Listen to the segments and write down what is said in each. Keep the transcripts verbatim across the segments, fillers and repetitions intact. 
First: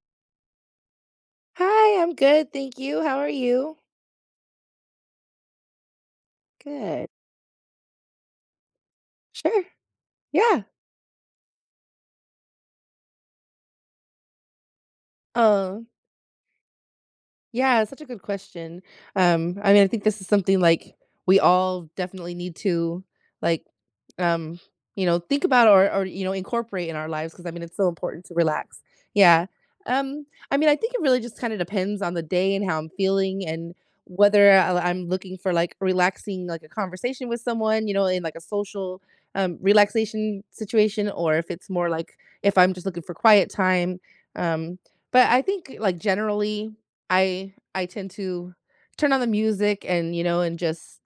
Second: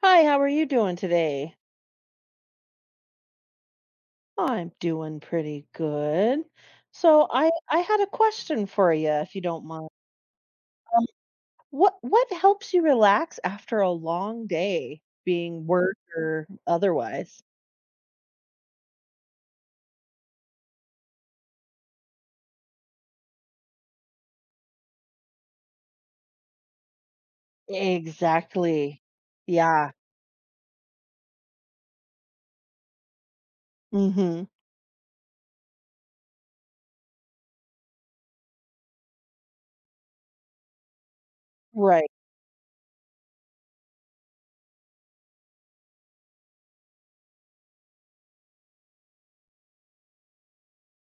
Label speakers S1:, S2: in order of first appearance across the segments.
S1: Hi, how are you doing today?
S2: Hi, I'm good, thank you. How are you?
S1: I'm doing pretty good.
S2: Good.
S1: So I I had a question for you, if you don't
S2: Sure.
S1: mind.
S2: Yeah.
S1: Um, what what helps you relax after a long day, being
S2: Um,
S1: work or otherwise?
S2: Yeah, it's such a good question. Um, I mean, I think this is something like we all definitely need to like um, you know, think about or or you know, incorporate in our lives because I mean it's so important to relax.
S1: Exactly.
S2: Yeah.
S1: Yeah.
S2: Um, I mean, I think it really just kind of depends on the day and how I'm feeling and
S1: hmm
S2: whether I- I'm looking for like relaxing like a conversation with someone, you know, in like a social um relaxation situation or if it's more
S1: Right.
S2: like if I'm just looking for quiet time. Um, but I think like generally I I tend to turn on the music and, you know, and just,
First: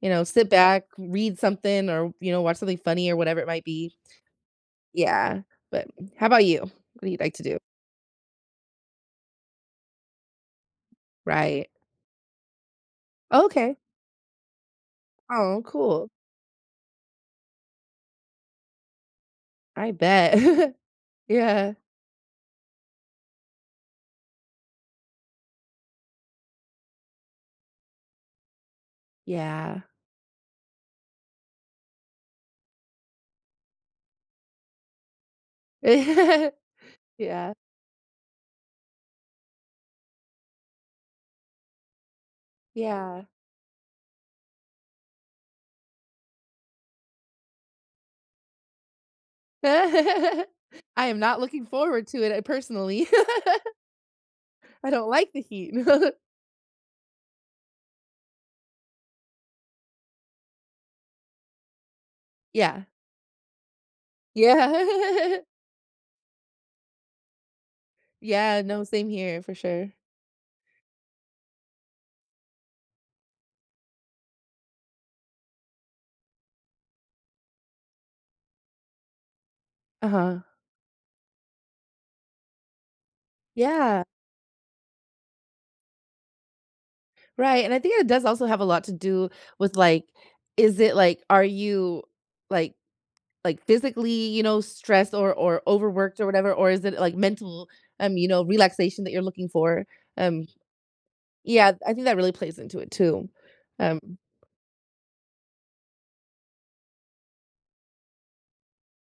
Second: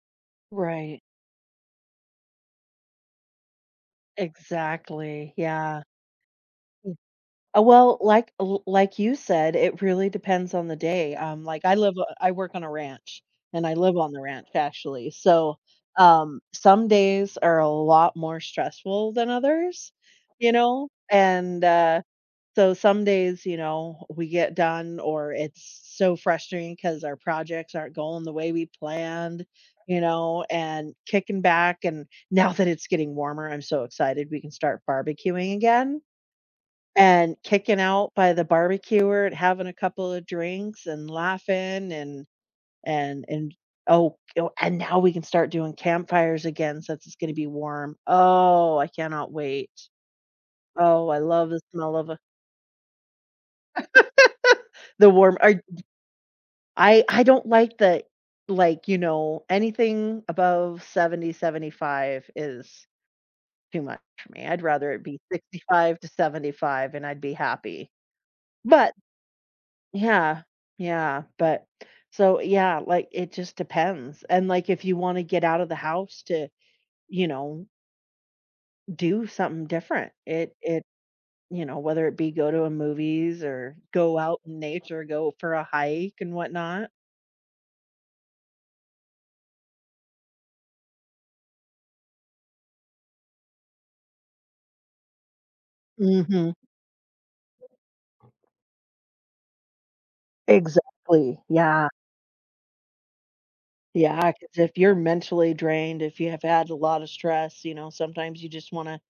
S2: you know, sit back,
S1: Right.
S2: read something or, you know, watch something funny or whatever it might be.
S1: Exactly.
S2: Yeah.
S1: Yeah.
S2: But how about you? What do you like to do?
S1: Uh, well, like l like you said, it really depends on the day, um, like,
S2: Right.
S1: I live o I work on a ranch, and I
S2: Okay.
S1: live on the ranch, actually, so,
S2: Oh, cool.
S1: um, some days are a lot more stressful than others,
S2: I
S1: you
S2: bet.
S1: know, and,
S2: Yeah.
S1: uh, so some days, you know, we get done or it's so frustrating because our projects aren't going the way we planned,
S2: Yeah.
S1: you know, and kicking back, and now that it's getting warmer, I'm so excited we can start barbecuing again. And
S2: Yeah.
S1: kicking out by the barbecue and having a couple of drinks and laughing and
S2: Yeah.
S1: and and oh, oh, and now we can start doing campfires again since it's gonna be warm. Oh, I cannot wait.
S2: I
S1: Oh, I
S2: am not
S1: love the
S2: looking
S1: smell
S2: forward
S1: of a
S2: to it, uh, personally. I
S1: the
S2: don't like
S1: warm
S2: the
S1: I
S2: heat.
S1: I I don't like the like, you know, anything above seventy seventy five
S2: Yeah.
S1: is too much for me. I'd rather it be
S2: Yeah.
S1: sixty-five to seventy-five and I'd be happy.
S2: Yeah, no,
S1: But
S2: same here for sure.
S1: yeah. Yeah, but so, yeah, like, it just depends, and, like, if you wanna get out of the house to, you know, do something different,
S2: Uh-huh.
S1: it it you know, whether it be go to a movies or
S2: Yeah.
S1: go out in nature, go for a hike and whatnot.
S2: Right, and I think it does also have a lot to do with, like, is it, like are you, like like, physically, you know, stressed or or overworked or
S1: Mhm.
S2: whatever, or is it, like, mental, um, you know, relaxation that you're looking for? Um,
S1: Exactly,
S2: yeah,
S1: yeah.
S2: I think that really plays into it too. Um,
S1: Yeah, because if you're mentally drained, if you have had a lot of stress, you know, sometimes you just wanna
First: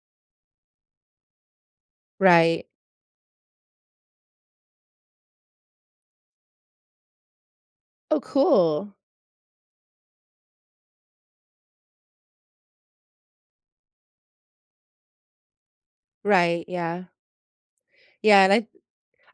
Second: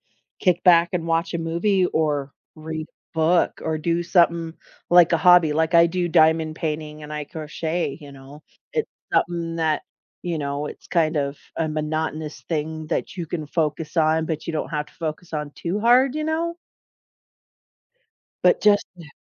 S1: kick back and watch a movie or
S2: right.
S1: read a book or do something like a hobby. Like, I do diamond painting and I crochet, you
S2: Oh,
S1: know? It's
S2: cool.
S1: something that, you know, it's kind of a monotonous thing that you can focus on, but you don't have to focus on too hard, you know?
S2: Right, yeah. Yeah, and
S1: But
S2: I
S1: just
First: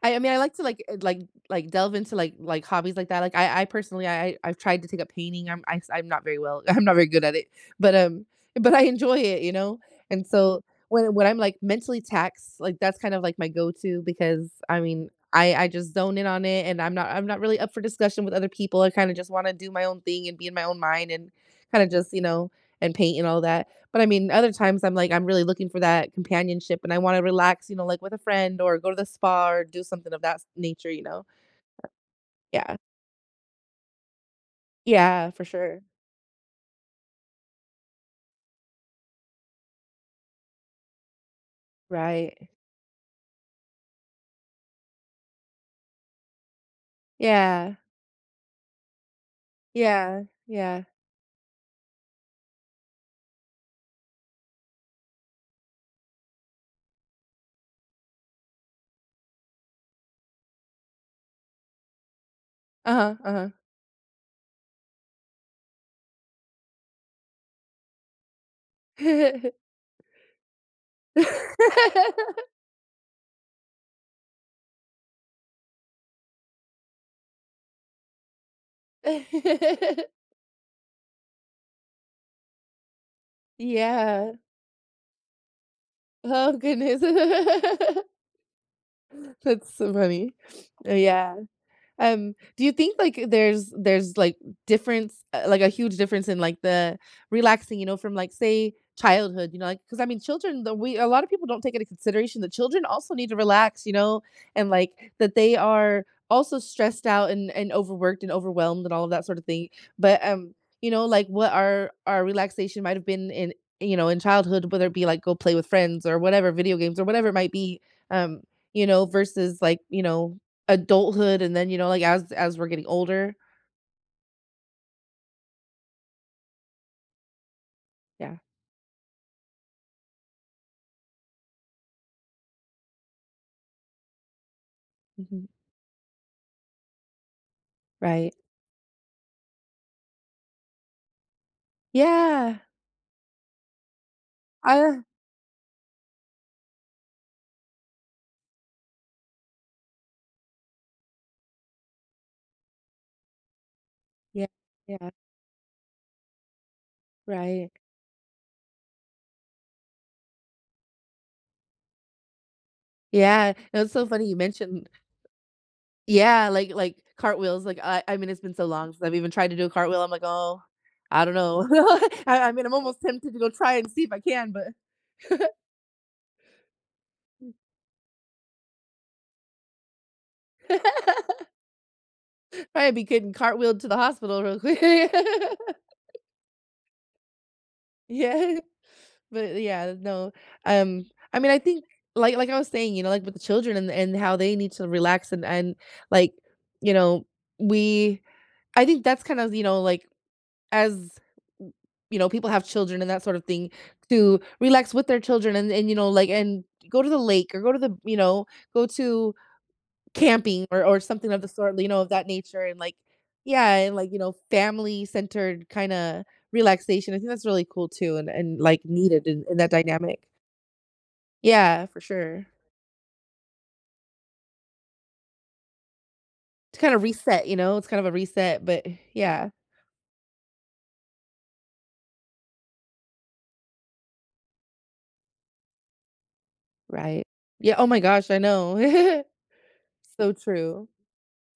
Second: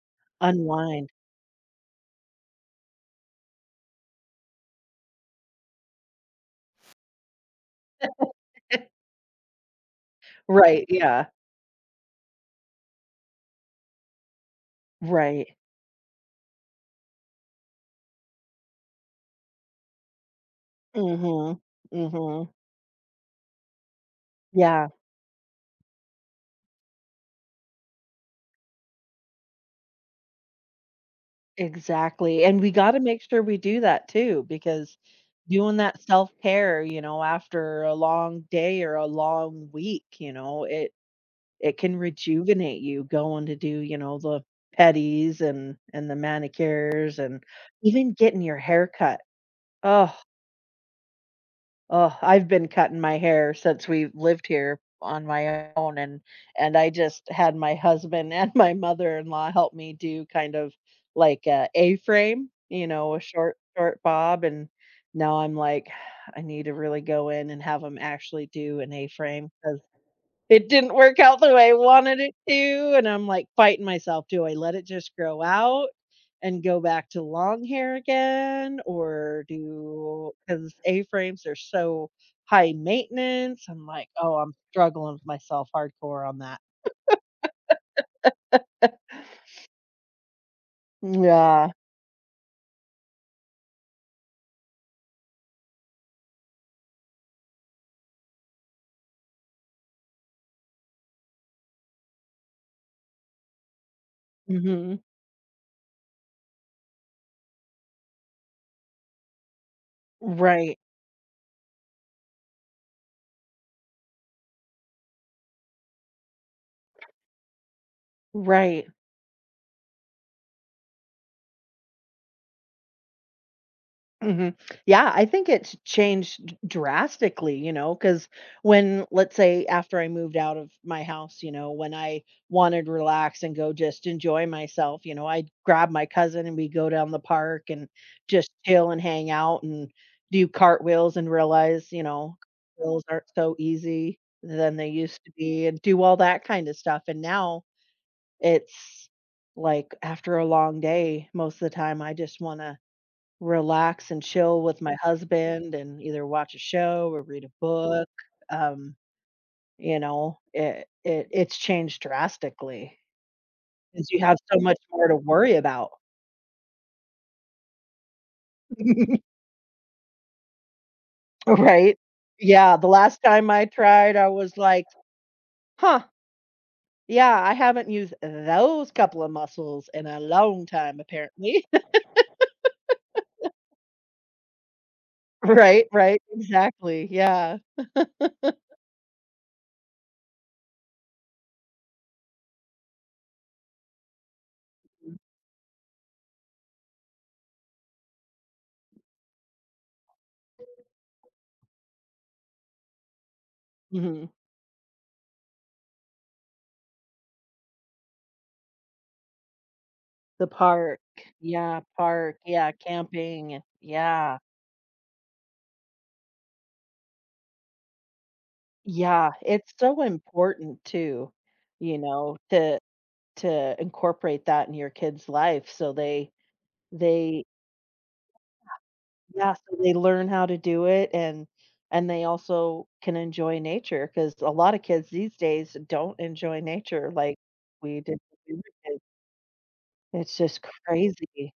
S2: I I mean, I like to like uh,
S1: unwind.
S2: like like delve into like like hobbies like that. Like I I personally I I- I've tried to take up painting. I'm I, I am not very well. I'm not very good at it, but um, but I enjoy it, you know. And so
S1: Right,
S2: when
S1: yeah,
S2: when I'm like mentally taxed, like that's kind of like my go-to because I mean
S1: right.
S2: I I just zone in on it, and I'm not I'm not really up for discussion with other people. I kind of just want to do my own thing and be in my own
S1: mm
S2: mind and
S1: Mhm,
S2: kind of
S1: mm
S2: just you
S1: mhm.
S2: know and paint and all that but I mean, other times
S1: Yeah.
S2: I'm like, I'm really looking for that companionship and I want to relax, you know, like with a friend or go to the spa or do something of that s- nature, you know?
S1: Exactly, and we
S2: Yeah.
S1: gotta make sure we do that too, because
S2: Yeah, for
S1: doing
S2: sure.
S1: that self-care, you know, after a long day or a long week, you know, it it can
S2: Right.
S1: rejuvenate you going to do, you know, the pedis and and the manicures and
S2: Yeah.
S1: even getting your hair cut. Oh.
S2: Yeah. Yeah.
S1: Oh, I've been cutting my hair since we lived here on my own, and and I just had my husband and my mother-in-law help me do kind of like a A-frame, you know,
S2: Uh-huh.
S1: a
S2: Uh-huh.
S1: short short bob, and now I'm like, I need to really go in and have them actually do an A-frame 'cause it didn't work out the way I wanted it to. And I'm like fighting myself. Do I let it just grow out and go back to long hair again? Or do, because A frames are so high maintenance. I'm like, oh,
S2: Yeah.
S1: I'm struggling with myself hardcore on
S2: Oh
S1: that.
S2: goodness. That's so funny. Uh, yeah.
S1: Yeah.
S2: Um, do you think like there's there's like difference, uh, like a huge difference in like the relaxing, you know, from like say childhood, you know, like because I mean, children, the, we a lot of people don't take into consideration that children also need to relax, you know, and like
S1: hmm
S2: that they are also stressed out and and overworked and overwhelmed and all of that sort of thing. But um,
S1: Right.
S2: you know, like what our our relaxation might have been in you know in childhood, whether it be like go play with friends or whatever video games or whatever it might be. Um,
S1: Right.
S2: you know, versus like, you know, adulthood and then, you know, like, as as we're getting older.
S1: Mhm. Yeah, I think it's changed drastically, you know, because
S2: Yeah.
S1: when let's say after I moved out of my house, you know, when I wanted to relax and go just enjoy myself, you know,
S2: Mhm.
S1: I'd grab my cousin and we'd go down the park and
S2: Right.
S1: just chill and hang out and do cartwheels and realize, you know,
S2: Yeah.
S1: cartwheels aren't so easy than they
S2: Uh,
S1: used to be and do all that kind of stuff. And now it's like after a long day, most of the time I just wanna relax and
S2: yeah,
S1: chill with my Mhm.
S2: yeah,
S1: husband and either watch a show or read a
S2: right.
S1: book, um, you know, it it it's changed drastically.
S2: Yeah, no, it's so
S1: Because you
S2: funny you
S1: have so much
S2: mentioned
S1: more to worry about.
S2: yeah, like like cartwheels, like, I I mean, it's been so long since I've even tried to do a cartwheel, I'm like, "Oh, I don't know."
S1: Right?
S2: I I mean, I'm
S1: Yeah, the
S2: almost
S1: last
S2: tempted to
S1: time
S2: go
S1: I
S2: try and see if
S1: tried,
S2: I
S1: I
S2: can,
S1: was
S2: but
S1: like, "Huh, yeah, I haven't used those couple of muscles in a long time apparently."
S2: probably be getting cartwheeled to the hospital real quick.
S1: Right, right, exactly, yeah,
S2: Yeah. But yeah, no, um, I mean, I think like like I was saying, you know, like with the children and and how they need to relax and and like, you know, we I think that's kind of, you know, like as w- you know, people have children and that sort of thing
S1: mhm.
S2: to relax with their children and and you know, like and go to the lake or go to the, you know, go to
S1: The
S2: camping or or
S1: park,
S2: something of the sort,
S1: yeah,
S2: you know, of that
S1: park,
S2: nature
S1: yeah,
S2: and like
S1: camping,
S2: yeah, and like, you know,
S1: yeah.
S2: family centered kind of relaxation. I think that's really cool too and and like needed
S1: Yeah,
S2: in, in that
S1: it's so
S2: dynamic.
S1: important too,
S2: Yeah,
S1: you
S2: for
S1: know,
S2: sure.
S1: to to incorporate that in your kids' life so they
S2: To kind of
S1: they
S2: reset, you know, it's kind of a reset, but yeah,
S1: yeah, so they learn how to do it and and they also can enjoy nature because a lot of kids these days don't enjoy nature
S2: right.
S1: like
S2: Yeah, oh my
S1: we did
S2: gosh, I
S1: when we were kids.
S2: know. So
S1: It's just
S2: true.
S1: crazy.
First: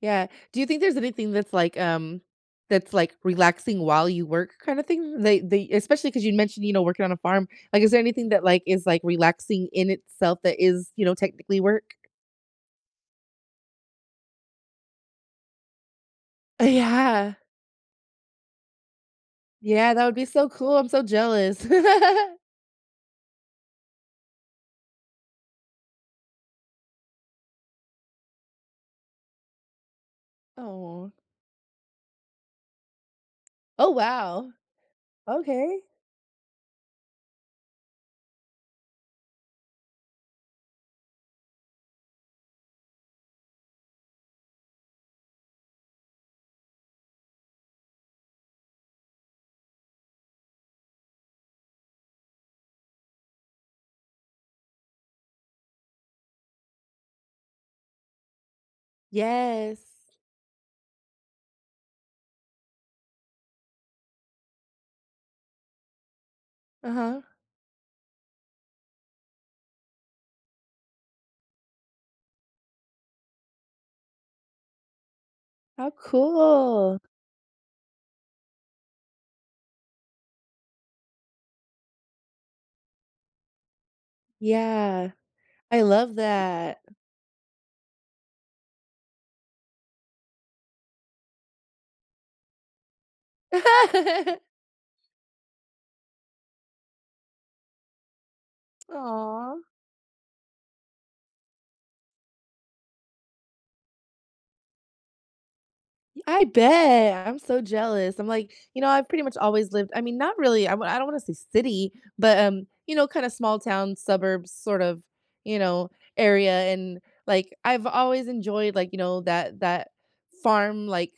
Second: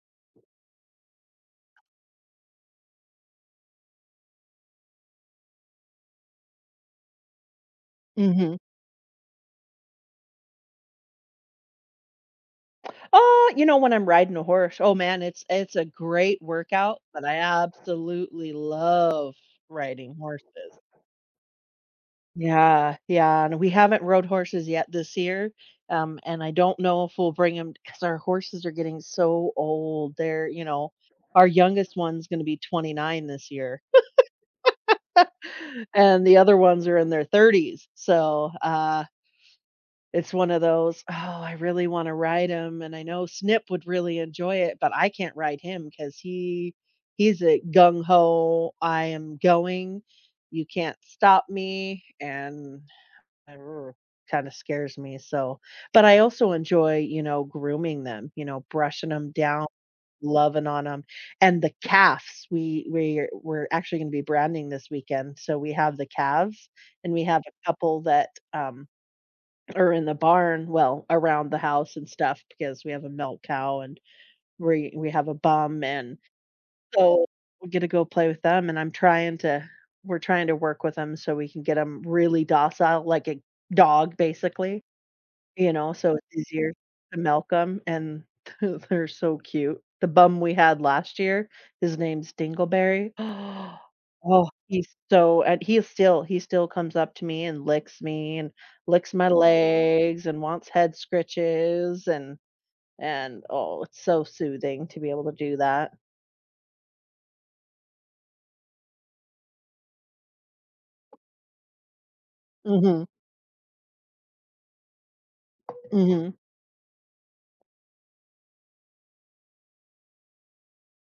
S2: Yeah. Do you think there's anything that's like, um, that's like relaxing while you work kind of thing? They they especially because you mentioned, you know, working on a farm. Like, is there anything that
S1: Mhm.
S2: like is like relaxing in itself that is, you know, technically work?
S1: Oh, you know, when I'm riding a horse, oh man, it's it's a great workout, but
S2: Yeah.
S1: I absolutely love
S2: Yeah, that would
S1: riding
S2: be so cool.
S1: horses.
S2: I'm so jealous.
S1: Yeah, yeah, and we haven't rode horses yet this year, um, and I don't know if we'll bring bring them because our horses are getting so old. They're, you know,
S2: Oh.
S1: our youngest one's gonna be twenty-nine this year,
S2: Oh, wow. Okay.
S1: and the other ones are in their thirties, so, uh, it's one of those, "Oh, I really wanna ride him," and I know Snip would really enjoy it, but I can't ride him because he he's a gung ho, "I am going, you can't stop me," and kind of scares me, so but I also enjoy, you know, grooming them, you know, brushing them down,
S2: Yes.
S1: loving on them, and the calves, we we we're actually gonna be branding this weekend, so we have the calves, and
S2: Uh-huh.
S1: we have a couple that, um, are in the barn well, around the house and stuff because we have a milk cow, and we we have a bum,
S2: How
S1: and
S2: cool.
S1: so, we get to go play with them, and I'm trying to we're trying to work with them so we can get them really docile, like a dog, basically,
S2: Yeah,
S1: you
S2: I
S1: know,
S2: love
S1: so it's easier
S2: that.
S1: to milk them, and they're so cute. The bum we had last year, his name's Dingleberry. Oh, he's so and he is still he still comes up to me and licks me and licks my
S2: Aw,
S1: legs and wants head scritches and and, oh, it's so soothing to be able to do that.
S2: I bet. I'm so jealous. I'm like, you know, I've pretty much always lived I mean, not really, I w I don't wanna say city, but, um, you
S1: Mhm,
S2: know, kinda small town, suburbs sort of, you know,
S1: mhm.
S2: area, and, like, I've always enjoyed, like, you know, that that farm, like,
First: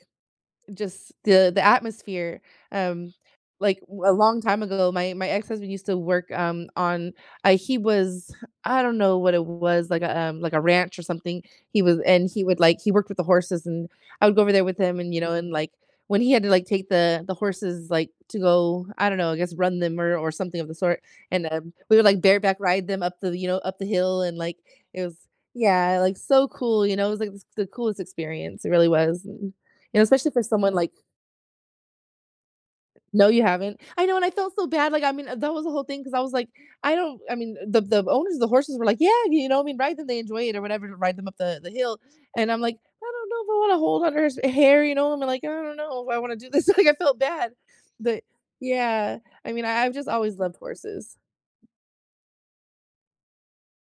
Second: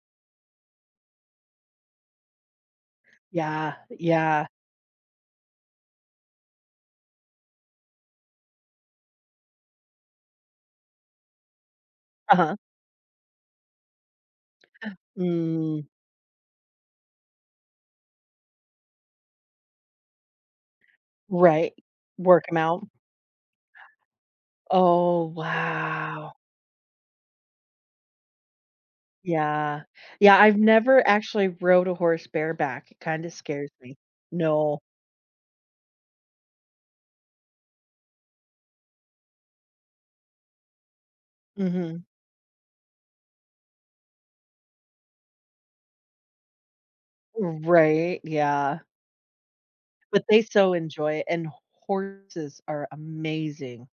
S2: just the the atmosphere, um,
S1: Yeah,
S2: like, a long
S1: yeah.
S2: time ago, my my ex-husband used to work, um, on uh, he was I don't know what it was, like a, um, like a ranch or something. He was and he
S1: Uh-huh.
S2: would, like he worked with the horses, and I would go over there with him, and, you know, and, like,
S1: Mm,
S2: when he had to, like, take the the horses, like, to go, I don't know, I guess run them or or something of the sort, and,
S1: right.
S2: um, we would, like,
S1: Work 'em
S2: bareback
S1: out.
S2: ride them up the you know, up the hill, and, like, it was
S1: Oh,
S2: yeah, like,
S1: wow.
S2: so cool, you know, it was, like, the the coolest experience, it really was.
S1: Yeah.
S2: You know, especially
S1: Yeah,
S2: for
S1: I've
S2: someone like,
S1: never actually rode a horse bareback, it
S2: "No,
S1: kinda
S2: you
S1: scares
S2: haven't."
S1: me.
S2: I know, and I felt so
S1: No.
S2: bad, like, I mean, that was the whole thing because I was like, I don't I mean, the the owners of the horses were like, "Yeah, you know, I mean, ride them, they enjoy it or whatever, ride them up the the hill,"
S1: Mhm.
S2: and I'm like, "I don't know if I wanna hold on to her hair," you know, I'm like, "I don't know if I wanna do this," like, I felt bad,
S1: Right,
S2: but
S1: yeah.
S2: yeah, I mean, I I've just
S1: But
S2: always
S1: they
S2: loved
S1: so enjoy
S2: horses.
S1: it, and horses are amazing.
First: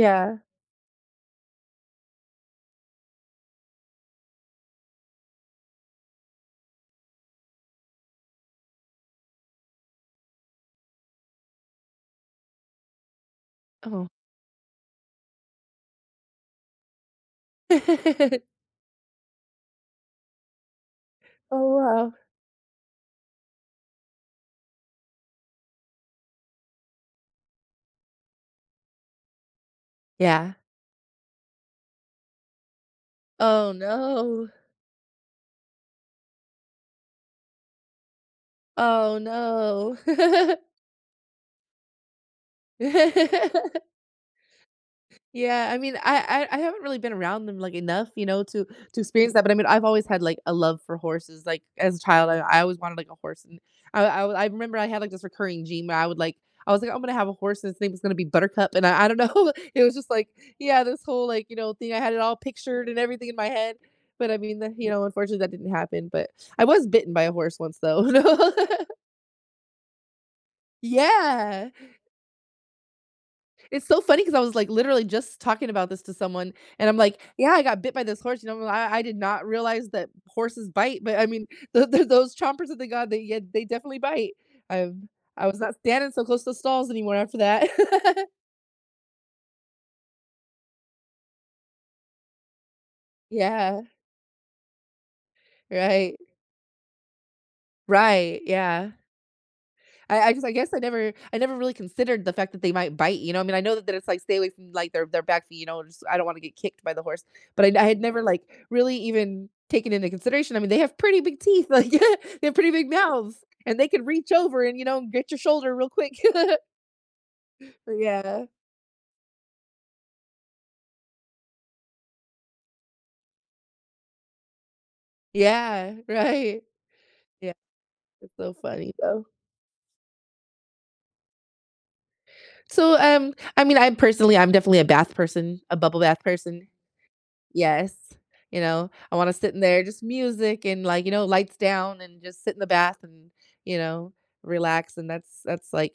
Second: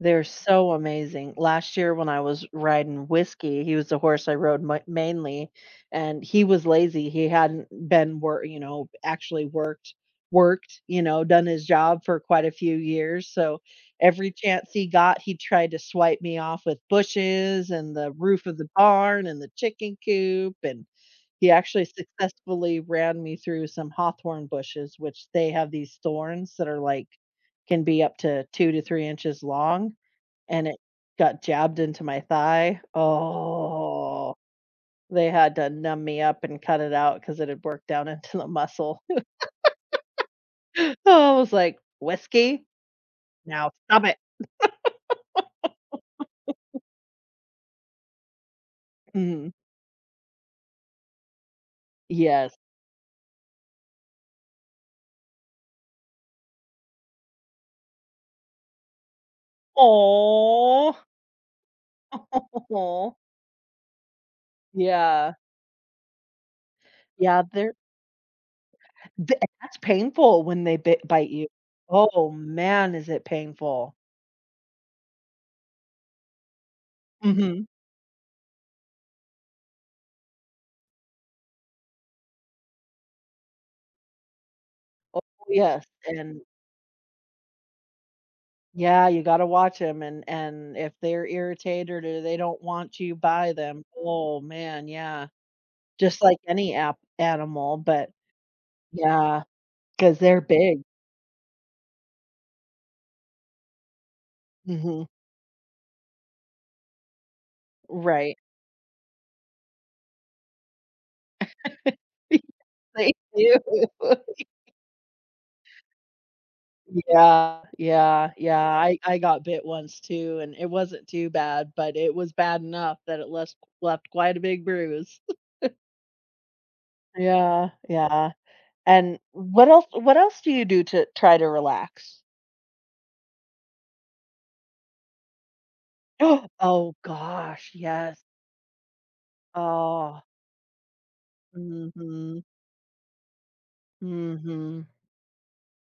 S1: They're so amazing. Last year when I was riding Whiskey, he was the horse I rode mi mainly, and he was lazy. He hadn't been work, you know, actually worked worked, you know, done his job for quite a few years, so
S2: Oh.
S1: every chance he got, he tried to swipe me off with bushes and the roof of the barn and the chicken coop, and he
S2: Oh,
S1: actually
S2: wow.
S1: successfully ran me through some hawthorn bushes, which they have these thorns that are, like, can be up to two to three inches long,
S2: Yeah.
S1: and it got jabbed into my thigh.
S2: Oh,
S1: Oh,
S2: no.
S1: they had to numb me up and cut it out because it had worked down into the muscle.
S2: Oh, no.
S1: Oh, I was like, "Whiskey? Now stop it."
S2: Yeah, I mean, I I I haven't really been around them, like, enough, you know, to to experience that,
S1: Mhm.
S2: but, I mean, I've always had, like, a love for horses, like, as a child, I
S1: Yes.
S2: I always wanted, like, a horse, and I I I remember I had, like, this recurring dream where I would, like I was like, "I'm gonna have a horse, and its name was gonna be Buttercup," and I I don't know, it was just like yeah,
S1: Oh.
S2: this whole, like, you know, thing, I had it all pictured and everything in my head, but, I mean, the you know,
S1: Yeah.
S2: unfortunately, that didn't happen, but I was bitten by a
S1: Yeah,
S2: horse
S1: they're
S2: once, though. No.
S1: th that's painful when they bit bite you.
S2: Yeah.
S1: Oh, man, is it
S2: It's
S1: painful.
S2: so funny because I was, like, literally just talking about this to someone, and I'm like, "Yeah, I
S1: Mhm.
S2: got bit by this horse, you know, I I did not realize that horses bite, but I mean, tho tho those chompers that they got, they yeah, they definitely bite." Um,
S1: Oh,
S2: I was not
S1: yes,
S2: standing so
S1: and
S2: close to stalls anymore after that.
S1: yeah, you gotta watch watch them, and and if they're irritated or they don't want you by
S2: Yeah,
S1: them, oh, man, yeah.
S2: right.
S1: Just like any app animal, but
S2: Right, yeah.
S1: yeah, because 'cause
S2: I, I
S1: they're
S2: just I guess I
S1: big.
S2: never I never really considered the fact that they might bite, you know. I mean, I know that, that it's like stay away from like
S1: Mhm.
S2: their their back feet, you know, just I don't want to get kicked by the horse. But I, I had never
S1: Right.
S2: like really even taken into consideration. I mean, they have pretty big teeth, like they have pretty big
S1: They
S2: mouths,
S1: do.
S2: and they can reach over and you know get your shoulder real quick.
S1: Yeah,
S2: But
S1: yeah,
S2: yeah,
S1: yeah, I I got bit once too, and it wasn't too bad, but it was bad enough that it left left quite a big bruise.
S2: yeah, right. Yeah,
S1: Yeah, yeah,
S2: it's so funny
S1: and
S2: though.
S1: what else what else do you do to try to relax?
S2: So um, I mean, I personally I'm definitely a bath person, a bubble bath
S1: Oh
S2: person.
S1: oh gosh,
S2: Yes,
S1: yes.
S2: you know, I wanna sit in there, just
S1: Oh,
S2: music and, like, you know, lights
S1: mm
S2: down and
S1: mhm,
S2: just sit in the bath and, you know,
S1: mm mhm.
S2: relax, and that's that's, like,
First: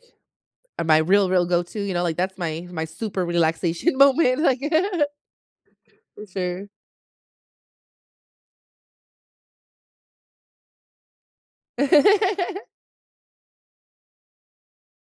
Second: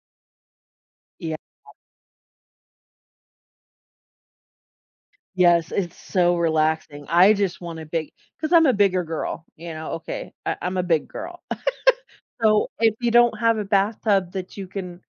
S2: uh, my real,
S1: Yeah,
S2: real go-to, you know, like, that's my my super relaxation moment, like,
S1: yes, it's
S2: for
S1: so
S2: sure.
S1: relaxing. I just want a big, because 'cause I'm a bigger girl, you know, okay, I I'm a big girl. So, if you don't have a bathtub that you can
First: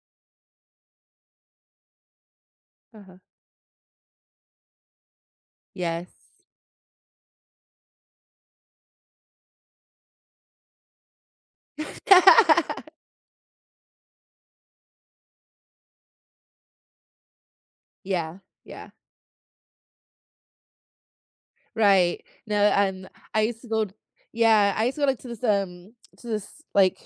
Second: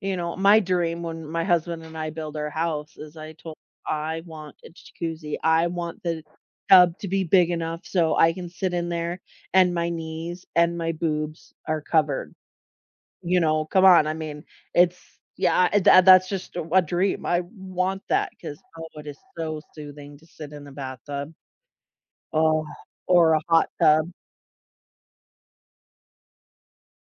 S1: you know, my dream when my husband and I build our house is
S2: Uh-huh.
S1: I told him, I want a jacuzzi. I want
S2: Yes.
S1: the tub to be big enough so I can sit in there and my knees and my boobs are covered. You know, come on, I mean, it's yeah, eh, tha that's just a a dream, I want that
S2: Yeah,
S1: because oh,
S2: yeah.
S1: it is so soothing to sit in the bathtub.
S2: Right.
S1: Oh,
S2: No, um,
S1: or a
S2: I used to
S1: hot
S2: go
S1: tub.
S2: yeah, I used to go, like, to this, um to this, like,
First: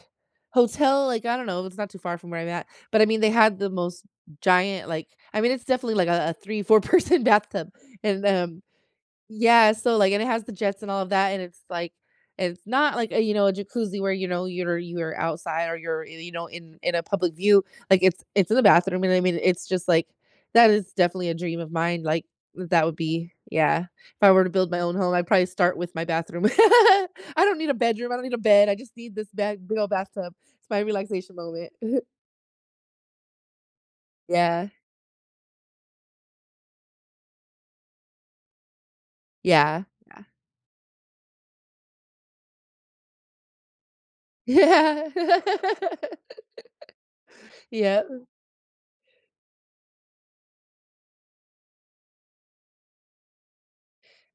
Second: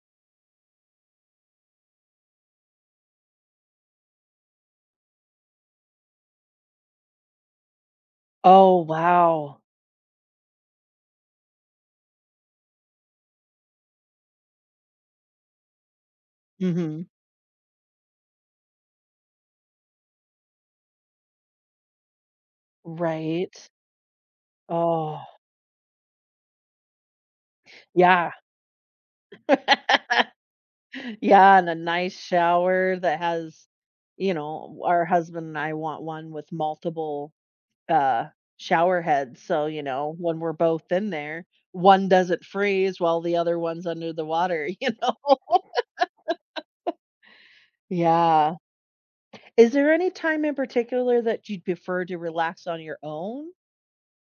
S2: hotel, like, I don't know, it's not too far from where I'm at, but, I mean, they had the most giant, like I mean, it's definitely, like, a a three, four person bathtub, and, um,
S1: Oh, wow.
S2: yeah, so, like and it has the jets and all of that, and it's like and it's not like a, you know, a jacuzzi where, you know, you're you're outside or you're, you know, in in a
S1: Mhm.
S2: public view, like, it's it's in the bathroom, and I mean, it's just like that is definitely a dream of mine, like, that would be
S1: Right?
S2: yeah. If I were to build my own home,
S1: Oh,
S2: I'd probably start with my bathroom. I don't need a bedroom, I don't
S1: yeah.
S2: need a bed, I just need this bag big old bathtub. It's my relaxation
S1: Yeah, and
S2: moment.
S1: a nice shower that has you
S2: Yeah.
S1: know, our husband and I want one with multiple uh, shower heads, so, you
S2: Yeah.
S1: know, when we're both in there, one doesn't freeze while the other one's under the water, you
S2: Yeah.
S1: know?
S2: Yeah. Yep.
S1: Yeah. Is there any time in particular that you'd prefer to relax on your own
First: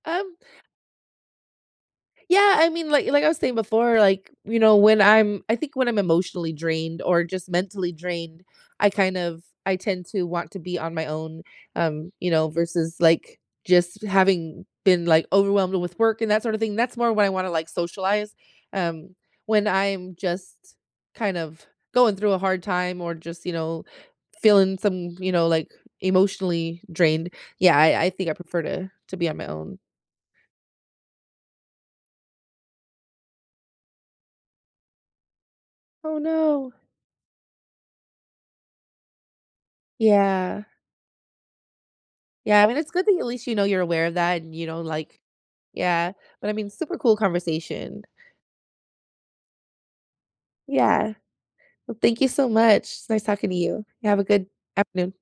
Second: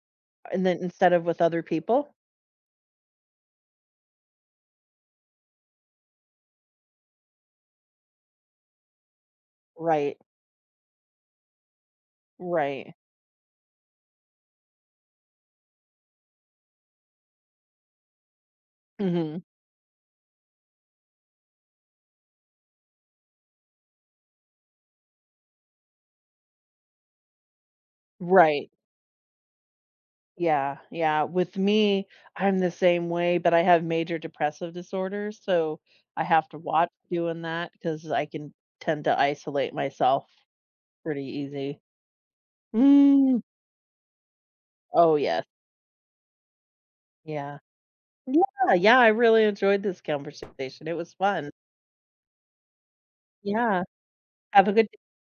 S2: Um
S1: and then instead of with other people?
S2: Yeah, I mean, like like I was saying before, like, you know, when I'm I think when I'm emotionally drained or just mentally drained, I kind of I tend
S1: Right,
S2: to want to be on my own, um, you know,
S1: right.
S2: versus like just having been like overwhelmed with work and that sort of thing. That's more when I want to like socialize. Um,
S1: Mhm.
S2: when I'm just kind of going through a hard time or just, you know, feeling some, you know, like emotionally drained. Yeah, I, I think I prefer
S1: Right.
S2: to to be on my own.
S1: Yeah, yeah. With me, I'm the same way, but I have major depressive disorder, so
S2: Oh
S1: I have to
S2: no.
S1: watch doing that because I can tend to isolate myself
S2: Yeah.
S1: pretty easy.
S2: Yeah, I mean, it's good that at
S1: Mm.
S2: least you know you're aware of that and you know,
S1: Oh,
S2: like
S1: yes.
S2: yeah, but I mean, super cool
S1: Yeah.
S2: conversation.
S1: Yeah, yeah, I really enjoyed this conversation. It was
S2: Yeah.
S1: fun.
S2: Well, thank you so much. It's nice talking to
S1: Yeah.
S2: you. You have a good
S1: Have a good
S2: afternoon.